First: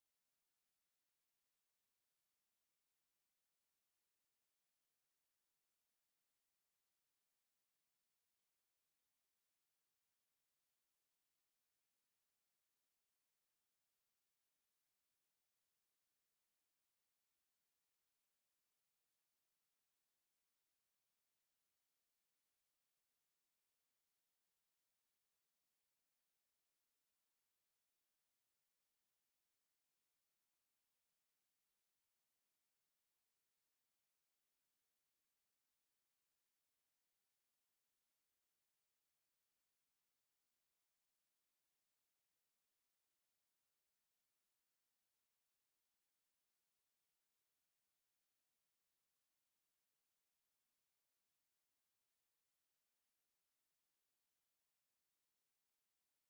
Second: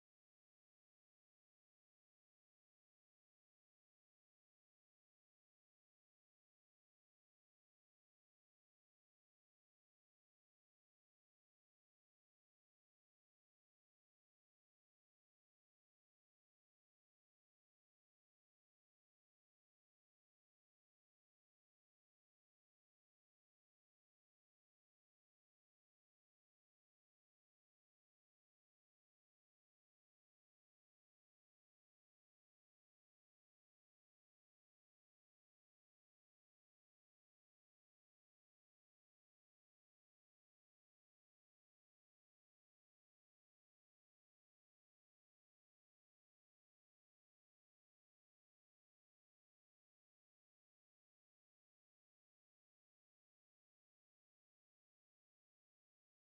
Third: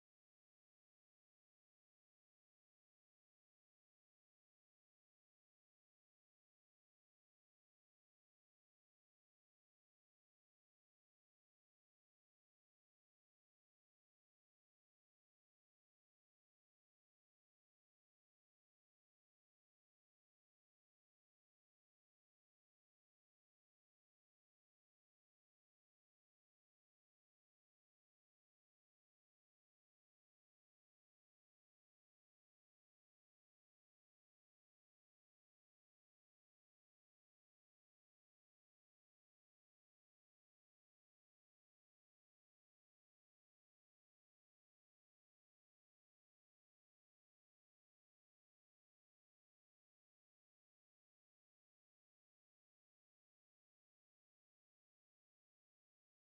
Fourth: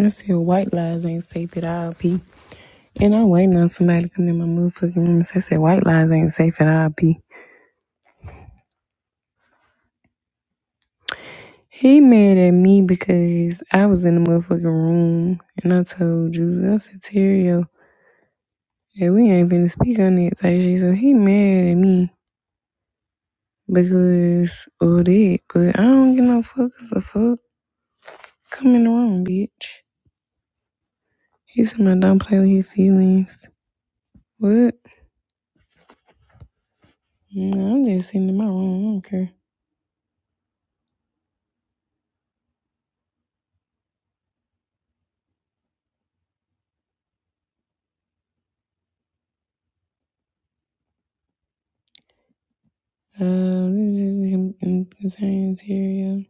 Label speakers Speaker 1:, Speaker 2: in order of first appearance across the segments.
Speaker 1: I said white lies ain't safe at all, P. And I'm waiting on somebody to come in my motherfucking room and say, say white lies ain't safe at all, P. He mad at me because I was in the motherfucking room and I told you, I said, Terrio, hey, we ain't finna speak on it. Like she said, he mad at me because of that. But I don't give no fuck as a fuck. Come in the room, bitch. He said, I don't play with his feelings. What? No, I'm just sitting in my room. I don't care. Um, I'm concerning Tyrio.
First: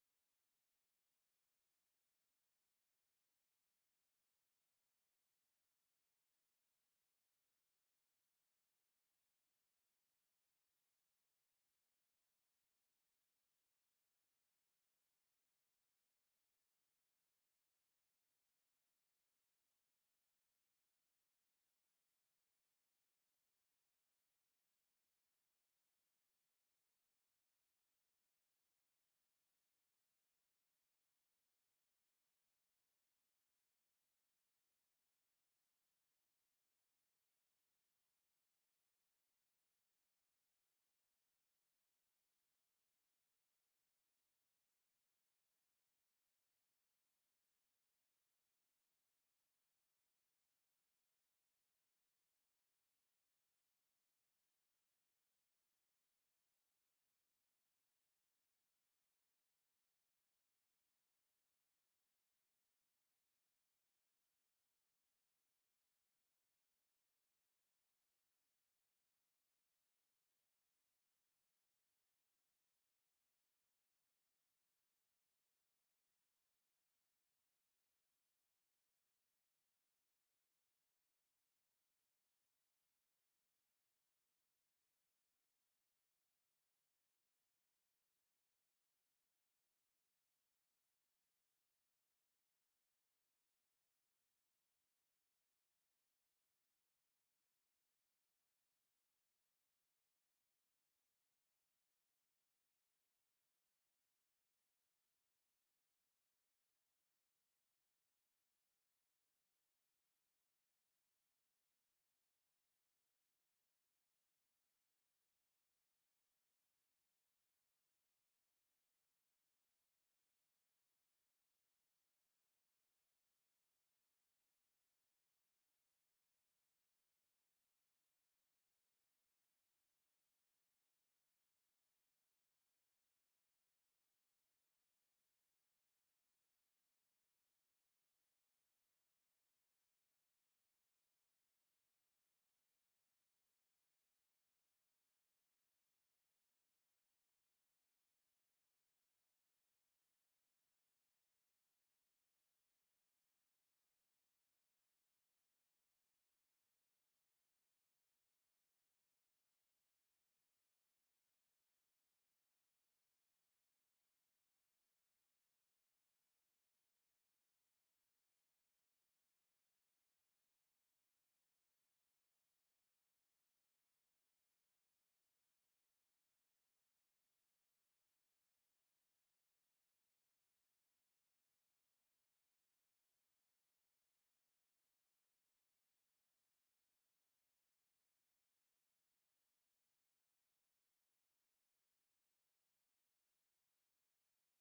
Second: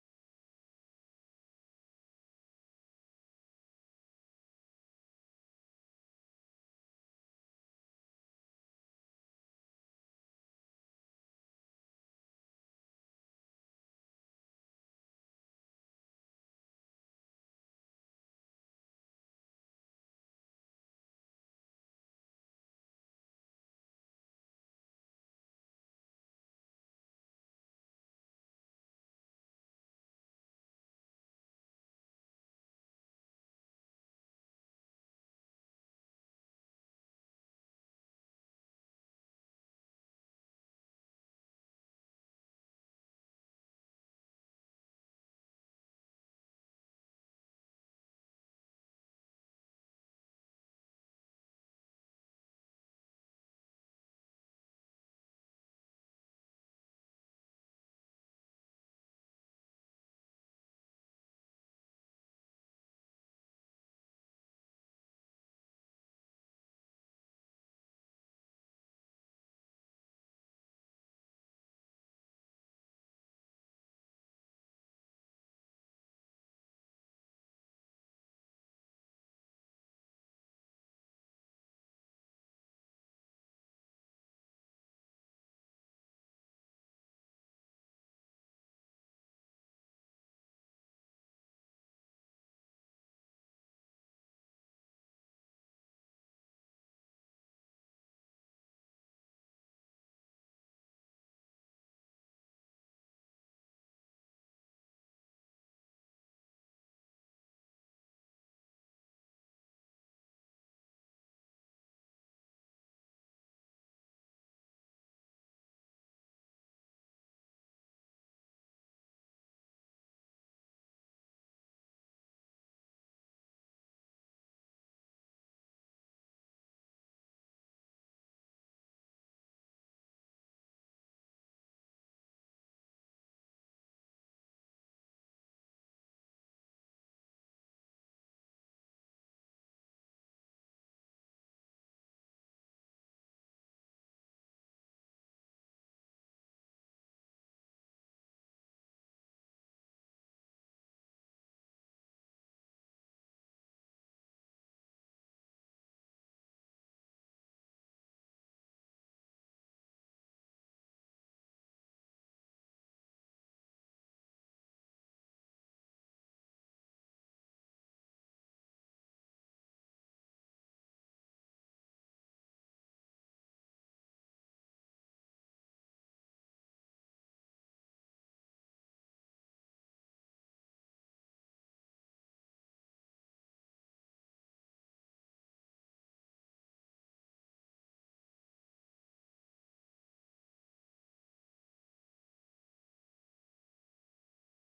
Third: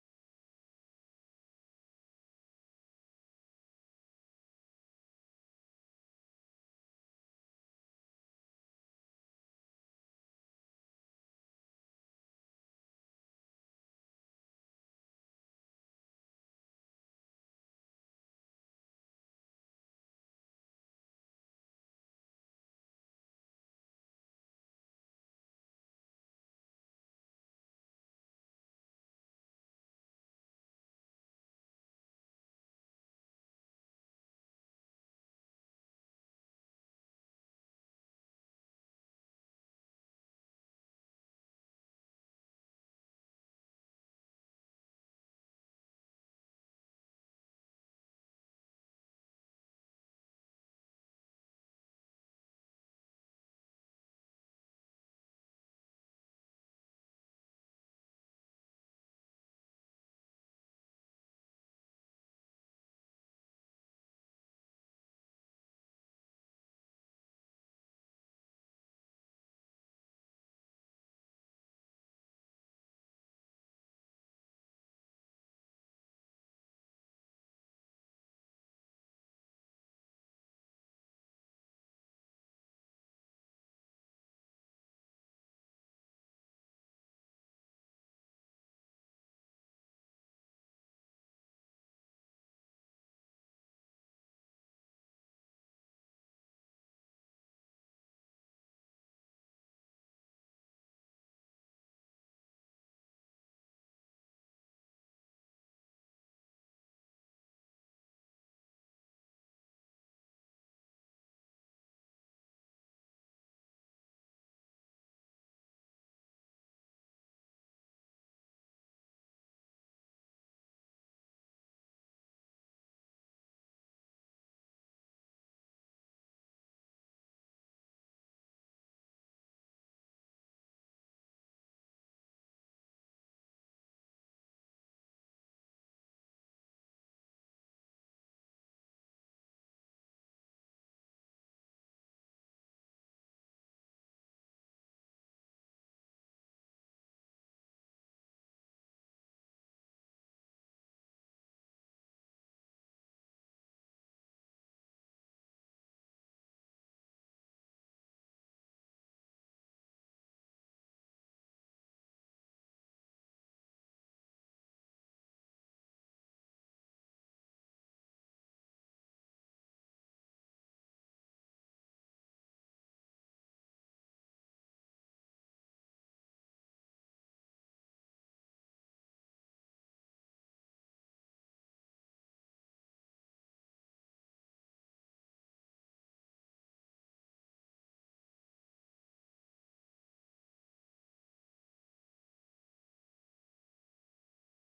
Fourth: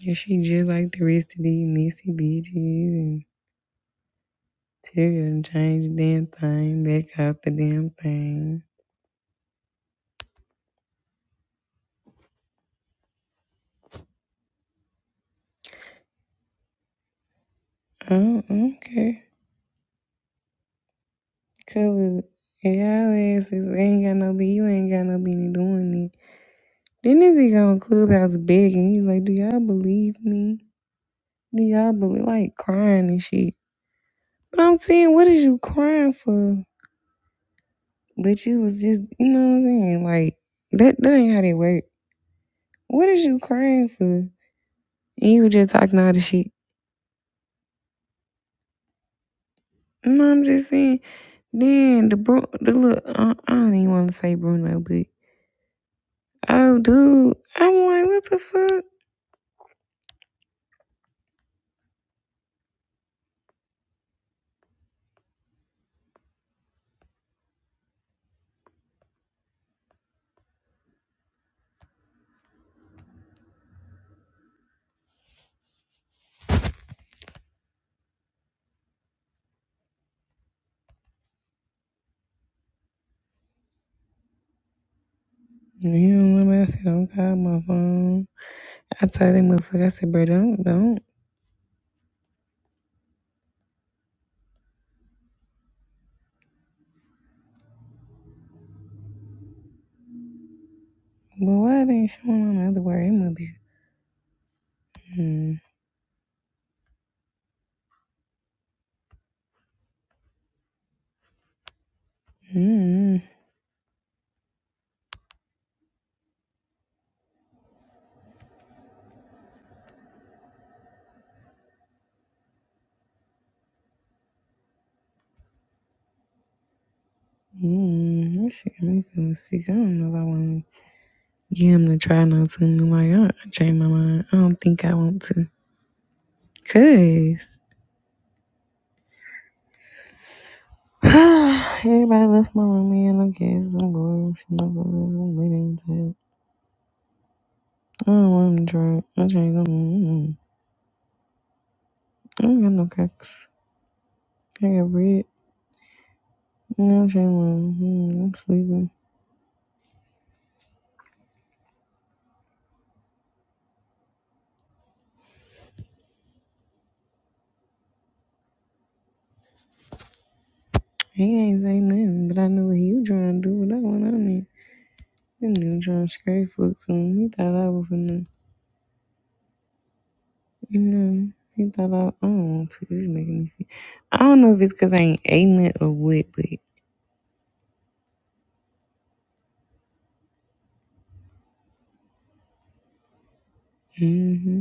Speaker 1: Yeah, she just like the rest of these messy bitches and Tyrio done changed the damn thing, back out the damn thing. I don't, I don't care. Cause if y'all asses ain't got no be you ain't got no business doing it. Then this nigga on Clubhouse begging. He's like, Do y'all believe me? Do y'all believe like crying and shit? But I'm saying, what is you crying for? But you was just you know what I'm saying? Like that that ain't how they work. What is you crying for? And you were just talking all the shit. No, I'm just saying. Then the bro, the look, I, I don't even want to say Bruno, but oh, dude, I'm like, what the fuck? You don't want me? I said, don't call my phone. I told that motherfucker, I said, bro, don't, don't. But why they ain't showing on the other word? It must be. Mm, mm, mm. This shit got me feeling sick. I don't know if I want to give him the try not to. Like, I, I changed my mind. I don't think I want to. Cause. Everybody left my room in. Okay, it's some boring. She not gonna let them lay down to it. I don't want to try. I changed them. Mm-mm. I don't got no cracks. I got bread. Mm, I changed mine. Mm, I'm sleeping. He ain't say nothing, but I knew what he was trying to do with that one on me. he nigga trying to scrape folks on me. He thought I was finna, you know, he thought I, I don't want to. This is making me sick. I don't know if it's because I ain't eating it or what, but. Mm-hmm.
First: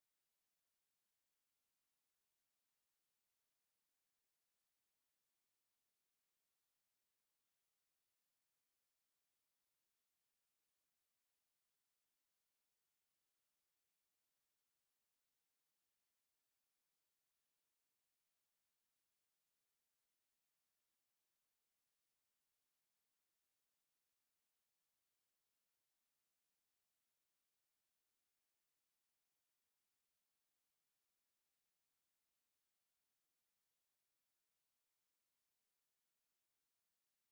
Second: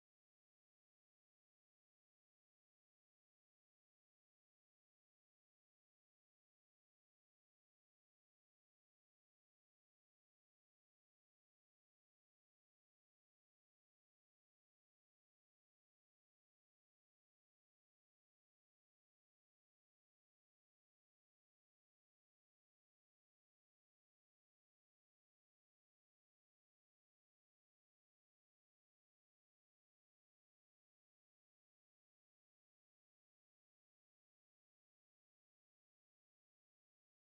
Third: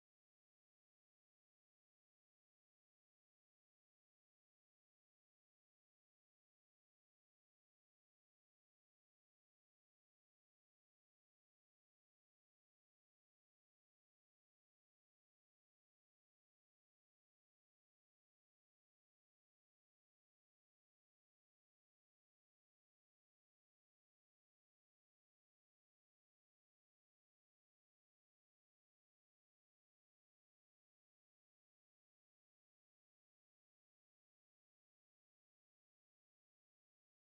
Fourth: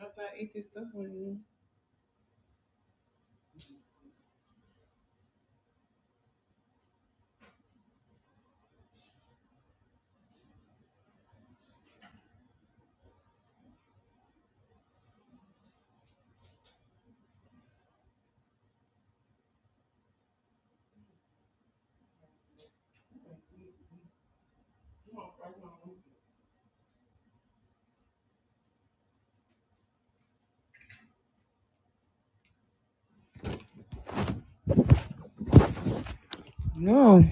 Speaker 1: I thought I ate this stuff on you. No.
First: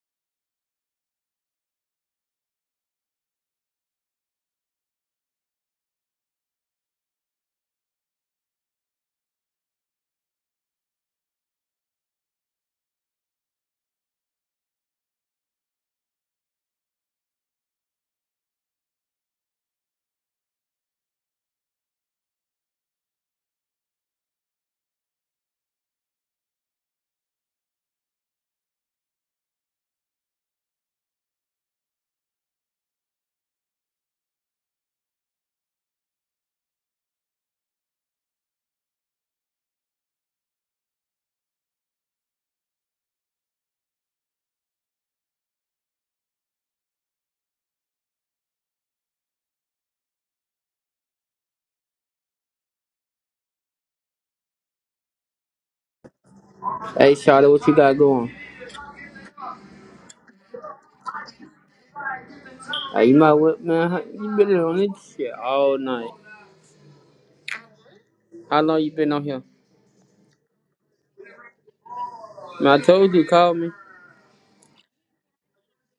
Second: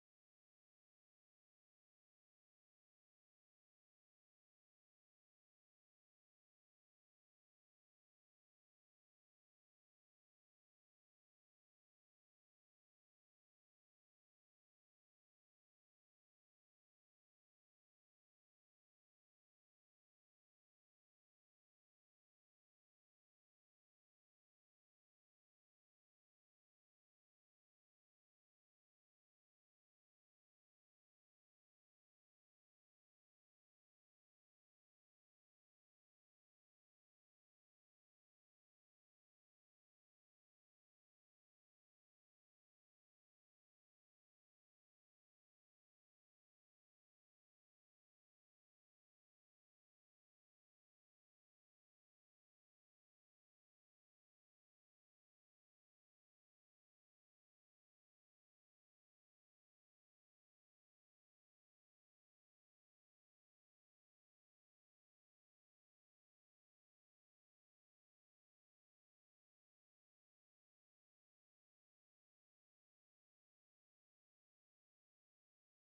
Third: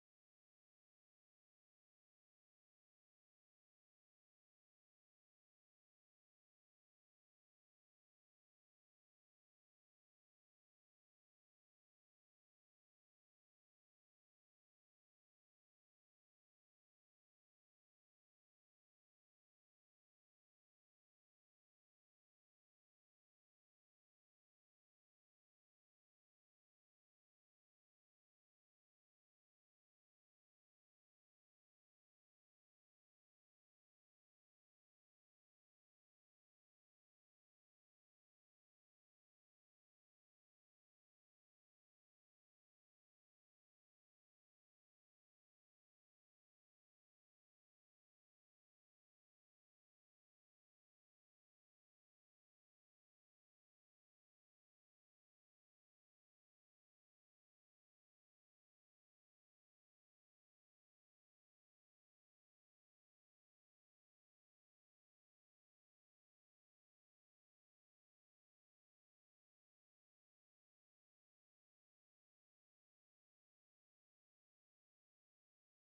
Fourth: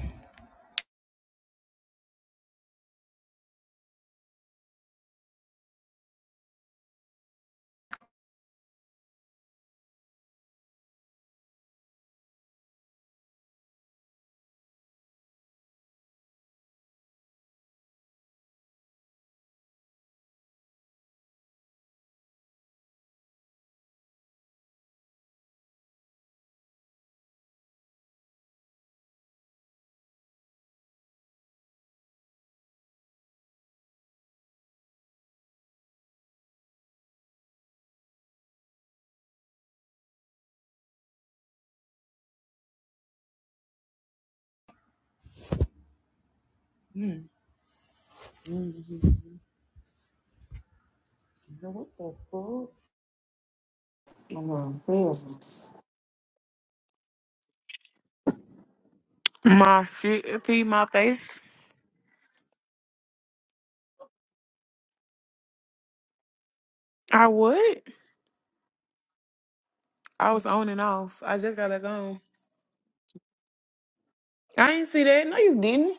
Speaker 1: Mm-hmm. What the fuck? Oh, hell.
Speaker 2: Hey, Charlotte, what you got going?
Speaker 1: My shit feed my face.
Speaker 2: Hey, you my whip, man. How- You been on this shit all night.
Speaker 1: I would.
Speaker 2: How long you been on here?
Speaker 1: I was on and off. I just got back on.
Speaker 2: Man, I told you, call me.
Speaker 1: I ain't see that. No, you didn't.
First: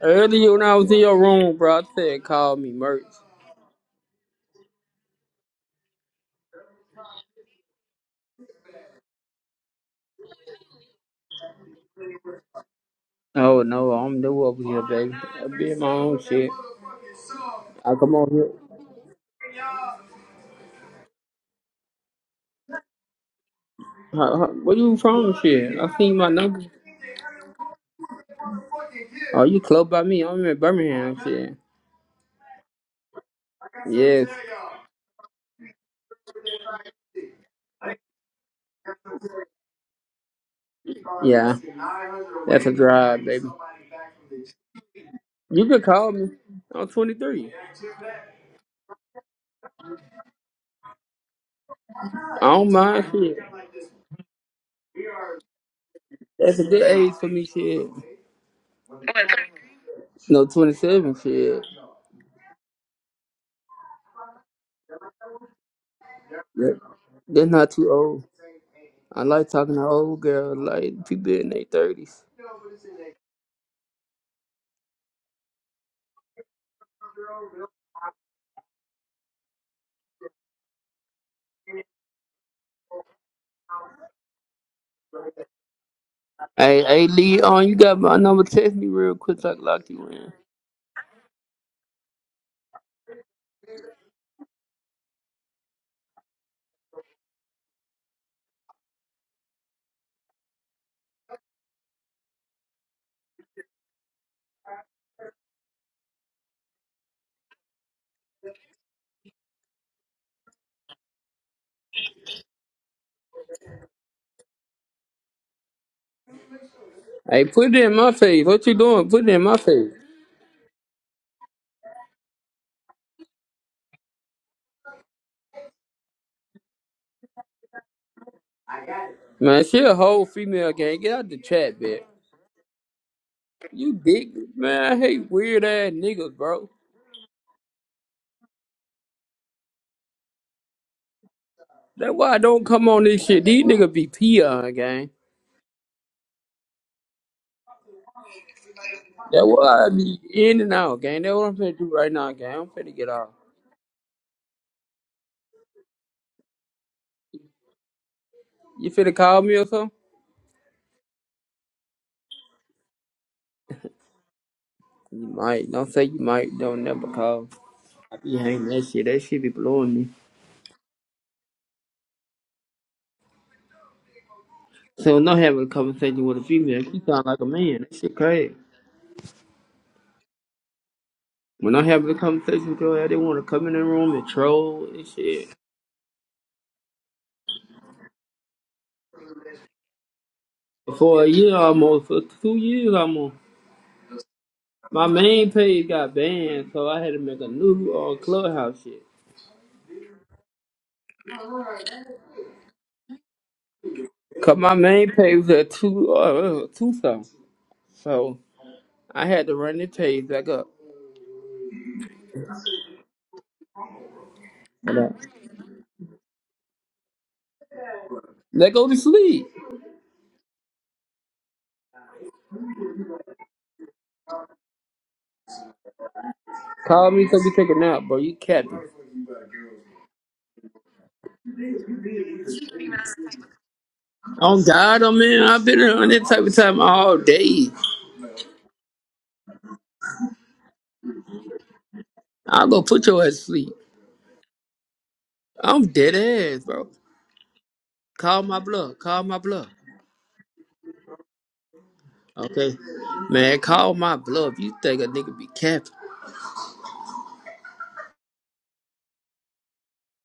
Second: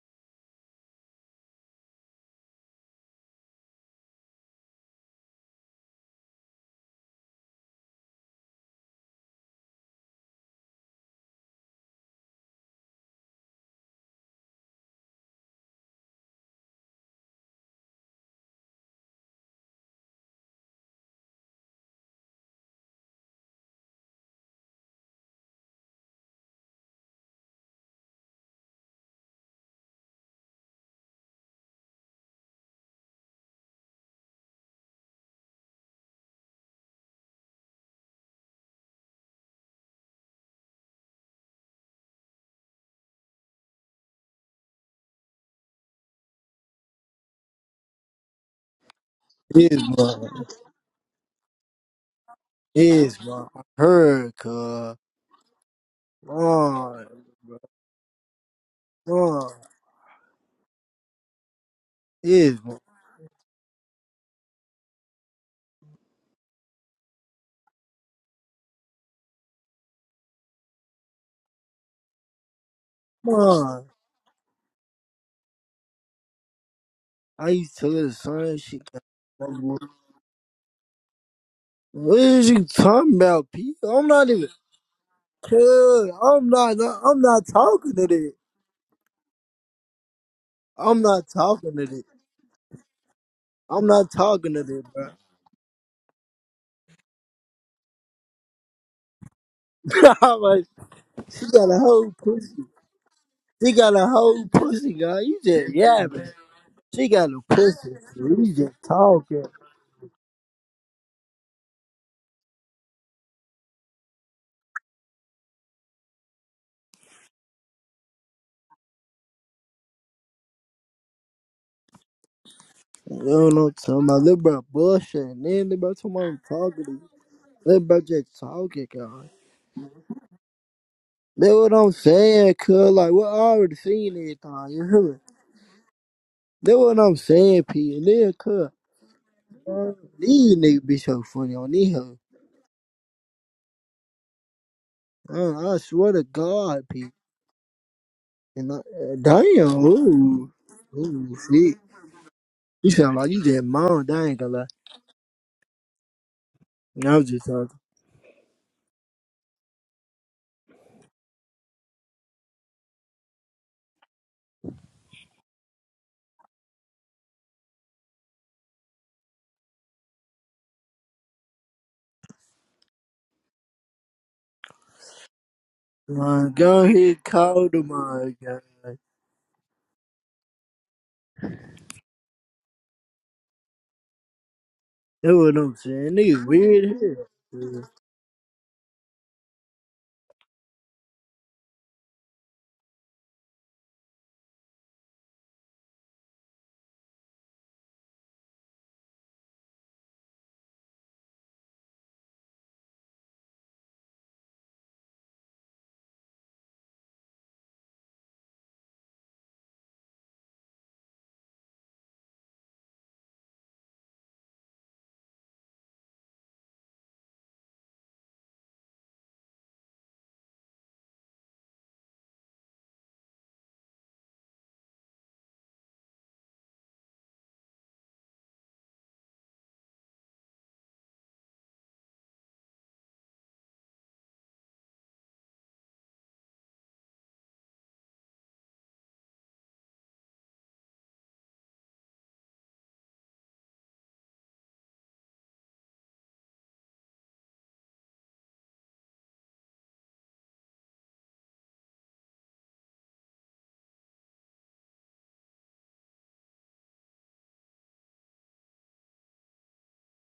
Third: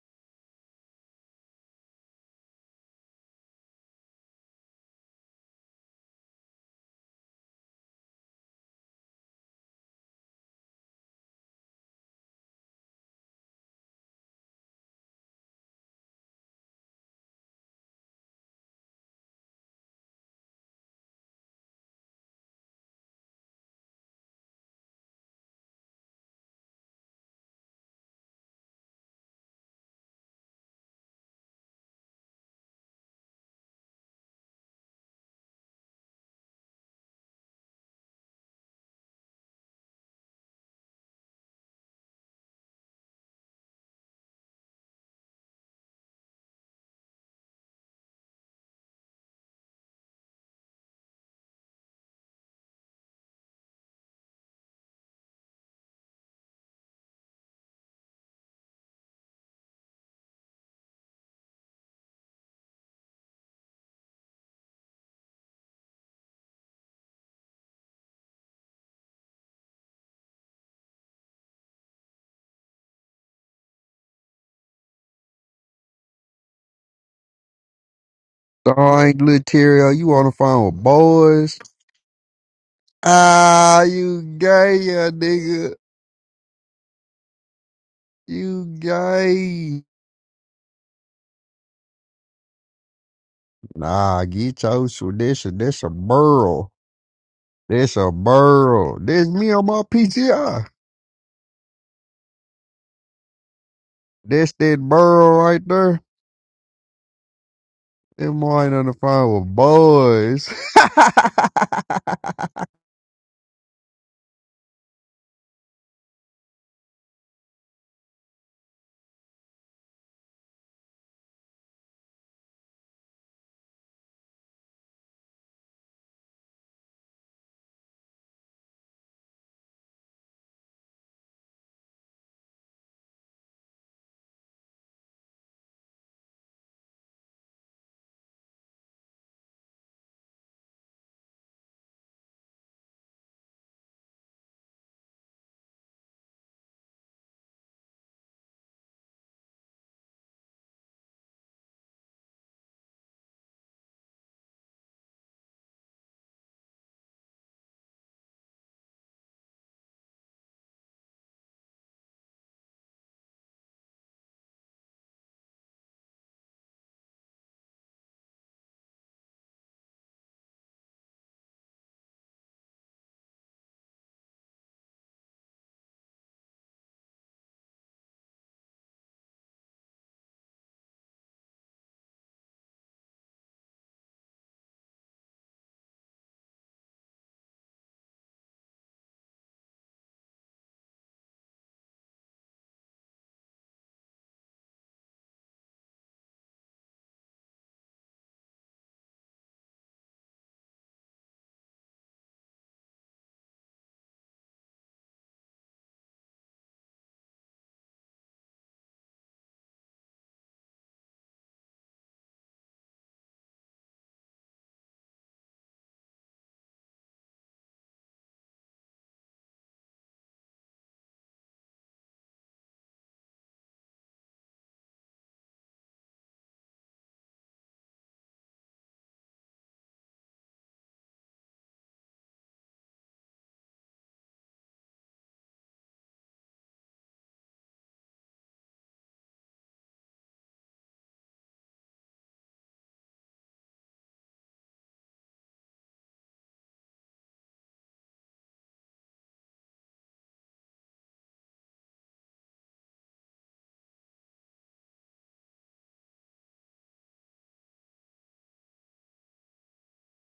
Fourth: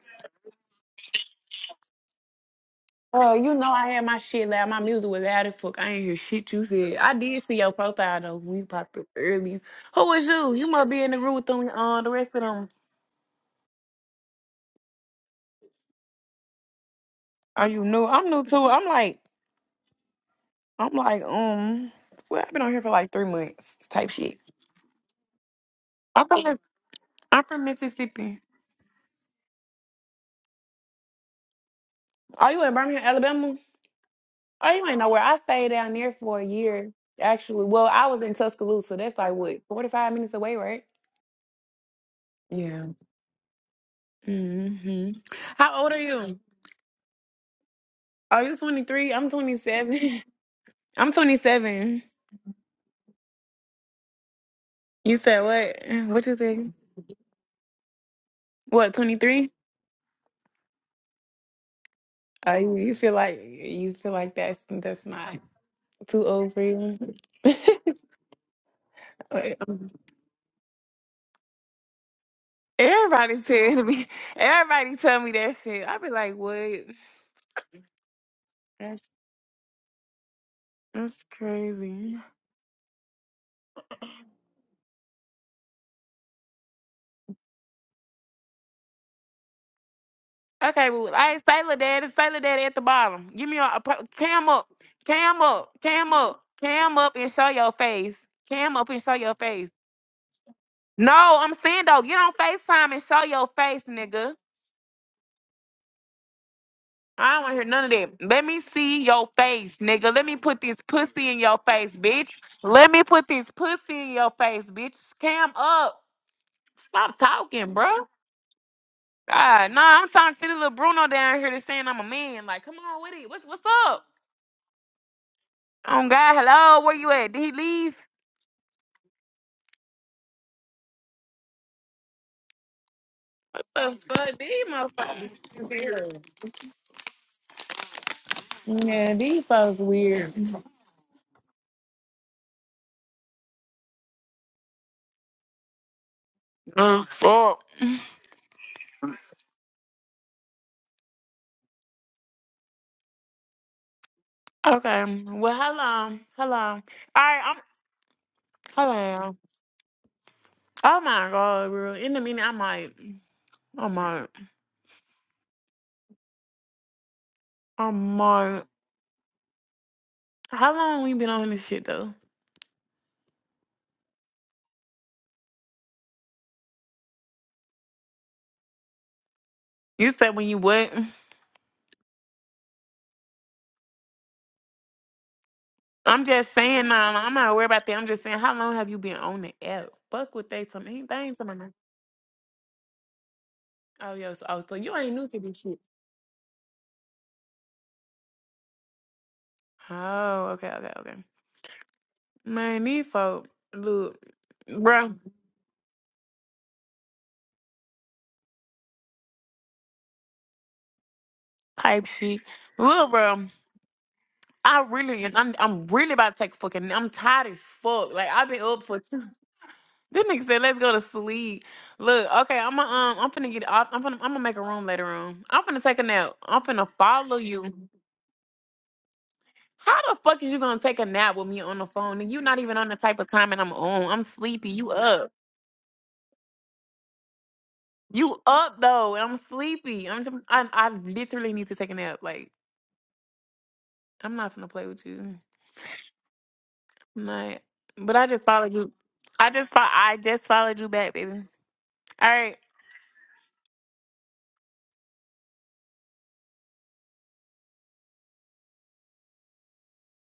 Speaker 2: Earlier when I was in your room, bro, I said, call me, merch.
Speaker 1: Uh, you know I had my shit loud. My music was loud as fuck. I ain't hear shit you said. I did see your profile though when you popped up earlier. Who was you? You must be in the group with them, uh, the rest of them.
Speaker 2: Oh, no, I'm new over here, baby. I be in my own shit.
Speaker 1: Are you
Speaker 2: I
Speaker 1: new?
Speaker 2: come
Speaker 1: I'm
Speaker 2: on
Speaker 1: new
Speaker 2: here.
Speaker 1: too. I'm like, I'm like, um, well, I've been on here for like three months type shit.
Speaker 2: How, how, where you from, shit? I seen
Speaker 1: I'm
Speaker 2: my
Speaker 1: from,
Speaker 2: number.
Speaker 1: I'm from Mississippi.
Speaker 2: Oh, you close by me. I'm in Birmingham, shit.
Speaker 1: Are you in Birmingham, Alabama?
Speaker 2: Yes.
Speaker 1: Oh, you ain't know where I stayed down there for a year. Actually, well, I was in Tuscaloosa. That's like what, 45 minutes away, right?
Speaker 2: Yeah. That's a
Speaker 1: Yeah.
Speaker 2: drive, baby.
Speaker 1: hmm
Speaker 2: You
Speaker 1: How
Speaker 2: could
Speaker 1: old are
Speaker 2: call me.
Speaker 1: you?
Speaker 2: I'm 23.
Speaker 1: Are you 23? I'm
Speaker 3: Is
Speaker 1: 27.
Speaker 3: my
Speaker 1: I'm 27.
Speaker 2: I don't mind
Speaker 3: is
Speaker 2: shit.
Speaker 3: my heard cuz
Speaker 1: You said what? What you
Speaker 2: That's a
Speaker 1: say?
Speaker 2: good
Speaker 3: Mom,
Speaker 2: age for me, shit.
Speaker 1: What,
Speaker 3: mom,
Speaker 1: 23?
Speaker 2: No, 27, shit.
Speaker 1: Oh,
Speaker 3: is my
Speaker 1: you, you feel like you feel like that's that's not too old for
Speaker 2: That,
Speaker 1: you.
Speaker 2: that's not too old. I like
Speaker 1: But,
Speaker 2: talking to
Speaker 1: um,
Speaker 2: old girls, like people in their 30s.
Speaker 1: everybody tell
Speaker 3: mom.
Speaker 1: me. Everybody tell me that shit. I be like, what?
Speaker 3: I used to little son she
Speaker 1: That's
Speaker 4: Dang, little
Speaker 3: got
Speaker 4: Terry, you on the phone with
Speaker 1: that's
Speaker 4: boys?
Speaker 1: crazy.
Speaker 3: What is you talking about, P?
Speaker 4: Ah,
Speaker 3: I'm
Speaker 4: you
Speaker 3: not even
Speaker 4: gay, yeah, nigga.
Speaker 3: cuz I'm not
Speaker 2: Hey, hey,
Speaker 3: I'm
Speaker 2: Lee,
Speaker 3: not
Speaker 2: on you
Speaker 3: talking
Speaker 2: got
Speaker 3: to
Speaker 2: my
Speaker 3: this.
Speaker 2: number.
Speaker 4: You
Speaker 2: Text me real quick so I can
Speaker 4: gay.
Speaker 2: lock you in.
Speaker 1: Okay,
Speaker 3: I'm
Speaker 1: well,
Speaker 3: not
Speaker 1: hey,
Speaker 3: talking
Speaker 1: Sailor
Speaker 3: to this.
Speaker 1: Daddy, Sailor Daddy at the bottom. Give me a, a
Speaker 3: I'm
Speaker 1: pro-
Speaker 3: not
Speaker 4: Nah,
Speaker 1: cam
Speaker 3: talking to
Speaker 4: get
Speaker 1: up,
Speaker 3: this,
Speaker 4: your
Speaker 3: bro.
Speaker 4: shit.
Speaker 1: cam
Speaker 4: This a,
Speaker 1: up,
Speaker 4: this a
Speaker 1: cam up,
Speaker 4: burl.
Speaker 1: cam up and show your
Speaker 4: This a
Speaker 1: face. Cam up
Speaker 4: burl.
Speaker 1: and show
Speaker 4: This
Speaker 1: your
Speaker 4: me on
Speaker 1: face.
Speaker 4: my
Speaker 3: I'm like,
Speaker 4: PTI.
Speaker 1: No,
Speaker 3: she
Speaker 1: I'm
Speaker 3: got a
Speaker 1: saying though,
Speaker 3: whole
Speaker 1: get on
Speaker 3: pussy.
Speaker 1: FaceTime and show your
Speaker 3: She
Speaker 1: face,
Speaker 3: got a
Speaker 1: nigga.
Speaker 3: whole
Speaker 4: This that
Speaker 3: pussy, guy.
Speaker 4: burl
Speaker 3: You
Speaker 4: right
Speaker 3: just
Speaker 4: there.
Speaker 3: yeah, man. She got
Speaker 1: I
Speaker 3: a
Speaker 1: don't want to hear none
Speaker 3: pussy.
Speaker 1: of that.
Speaker 3: so
Speaker 4: That
Speaker 1: Let
Speaker 3: You
Speaker 1: me
Speaker 4: mine
Speaker 3: just
Speaker 4: on the
Speaker 1: see your
Speaker 4: phone
Speaker 3: talking.
Speaker 4: with
Speaker 1: face, nigga. Let me
Speaker 4: boys.
Speaker 1: put this pussy in your face, bitch. Let me put this pussy in your face, bitch. Cam up. Stop
Speaker 2: Hey,
Speaker 1: talking,
Speaker 2: put it in
Speaker 1: bro.
Speaker 2: my face. What you doing? Put it in my
Speaker 1: Ah,
Speaker 2: face.
Speaker 1: nah, I'm trying to see the little Bruno down here that's saying I'm a man. Like, come on with
Speaker 3: You
Speaker 1: it. What's,
Speaker 3: don't
Speaker 1: what's
Speaker 3: know what I'm
Speaker 1: up?
Speaker 3: talking about. Little bro bullshit. And Then little bro talking
Speaker 1: Oh
Speaker 3: about
Speaker 1: God,
Speaker 3: I'm talking
Speaker 1: hello,
Speaker 3: to
Speaker 1: where
Speaker 3: you.
Speaker 1: you at? Did he
Speaker 3: Little
Speaker 1: leave?
Speaker 3: bro just talking, God.
Speaker 2: Man, she a whole female gang. Get out the
Speaker 3: That's what
Speaker 2: chat,
Speaker 3: I'm
Speaker 2: bitch.
Speaker 3: saying, cuz. Like, we already
Speaker 2: You
Speaker 1: What
Speaker 3: seen
Speaker 1: the
Speaker 2: dick,
Speaker 1: fuck? These
Speaker 3: everything. You
Speaker 2: man. I
Speaker 3: hear me?
Speaker 2: hate weird
Speaker 1: motherfuckers
Speaker 2: ass
Speaker 1: weird.
Speaker 2: niggas, bro.
Speaker 3: That's what I'm saying, P. And then, cuz.
Speaker 1: Yeah, these folks
Speaker 3: uh,
Speaker 1: weird.
Speaker 3: These niggas be so funny on these
Speaker 2: That's
Speaker 3: hoes.
Speaker 2: why I don't come on this shit. These niggas be peon, gang.
Speaker 3: Uh, I swear to God,
Speaker 1: Oh
Speaker 3: P.
Speaker 1: fuck.
Speaker 3: And I, uh,
Speaker 2: That
Speaker 3: damn,
Speaker 2: why I be
Speaker 3: ooh.
Speaker 2: in and out, gang.
Speaker 3: Ooh,
Speaker 2: That's what I'm
Speaker 3: shit.
Speaker 2: finna do right now, gang. I'm
Speaker 3: You
Speaker 2: finna get
Speaker 3: sound
Speaker 2: off.
Speaker 3: like you just moaned. I ain't gonna lie.
Speaker 1: Okay. Well, hello. Hello. All
Speaker 3: I was
Speaker 1: right.
Speaker 3: just
Speaker 1: I'm.
Speaker 3: talking.
Speaker 2: You finna
Speaker 1: Hello.
Speaker 2: call me or something?
Speaker 1: Oh my god, bro. In a minute, I might. I might.
Speaker 2: You might. Don't say you might. Don't never call.
Speaker 1: I
Speaker 2: I be
Speaker 1: might.
Speaker 2: hating that shit. That shit be blowing me.
Speaker 1: How long we been on this shit though?
Speaker 2: So when I'm having a conversation with a
Speaker 3: My
Speaker 2: female,
Speaker 3: God,
Speaker 2: she
Speaker 3: he
Speaker 2: sound like a
Speaker 3: called him,
Speaker 2: man. That shit
Speaker 3: my
Speaker 2: crazy.
Speaker 3: God. That's
Speaker 1: You said when you what?
Speaker 2: When I'm having a conversation with her, they wanna come in the room and troll and shit.
Speaker 3: what I'm saying.
Speaker 1: I'm
Speaker 3: Niggas
Speaker 1: just saying.
Speaker 3: weird
Speaker 1: Nah, nah, I'm not worried
Speaker 3: here.
Speaker 1: about that. I'm just saying. How long have you been on the app? Fuck what they tell me. They
Speaker 2: For a
Speaker 1: ain't tell me.
Speaker 2: year
Speaker 1: nothing.
Speaker 2: almost, for two years almost,
Speaker 1: Oh yes. Oh, so you
Speaker 2: my
Speaker 1: ain't new to
Speaker 2: main
Speaker 1: this shit.
Speaker 2: page got banned, so I had to make a new uh, clubhouse shit.
Speaker 1: Oh, okay, okay, okay. Man, these folk, look,
Speaker 2: Cause my main
Speaker 1: bro,
Speaker 2: page was at two, uh, two something. So. I had to run the page back up.
Speaker 1: type shit. Look, bro, I really, I'm, I'm really about to take a fucking, I'm tired as fuck. Like, I've been
Speaker 2: Let
Speaker 1: up
Speaker 2: go to
Speaker 1: for two.
Speaker 2: sleep.
Speaker 1: This nigga said, let's go to sleep. Look, okay, I'm gonna, um, I'm finna get off. I'm finna, I'm gonna make a room later on. I'm finna take a nap. I'm finna
Speaker 2: Call me so
Speaker 1: follow
Speaker 2: you take
Speaker 1: you.
Speaker 2: a nap, bro. You capping.
Speaker 1: How the fuck is you gonna take a nap with me on the phone and you not even on the type of time and I'm on? I'm
Speaker 2: Oh
Speaker 1: sleepy. You
Speaker 2: God, oh
Speaker 1: up.
Speaker 2: man, I've been on that type of time all day.
Speaker 1: You up though, and I'm sleepy. I'm just, I, I literally need to take a nap. Like,
Speaker 2: I'll go put your ass to sleep.
Speaker 1: I'm not gonna play with you.
Speaker 2: I'm dead ass, bro.
Speaker 1: I'm not. But I just
Speaker 2: Call my
Speaker 1: followed you.
Speaker 2: bluff. Call my
Speaker 1: I
Speaker 2: bluff.
Speaker 1: just fo- I just followed you back, baby. All right.
Speaker 2: Okay, man, call my bluff. You think a nigga be capping?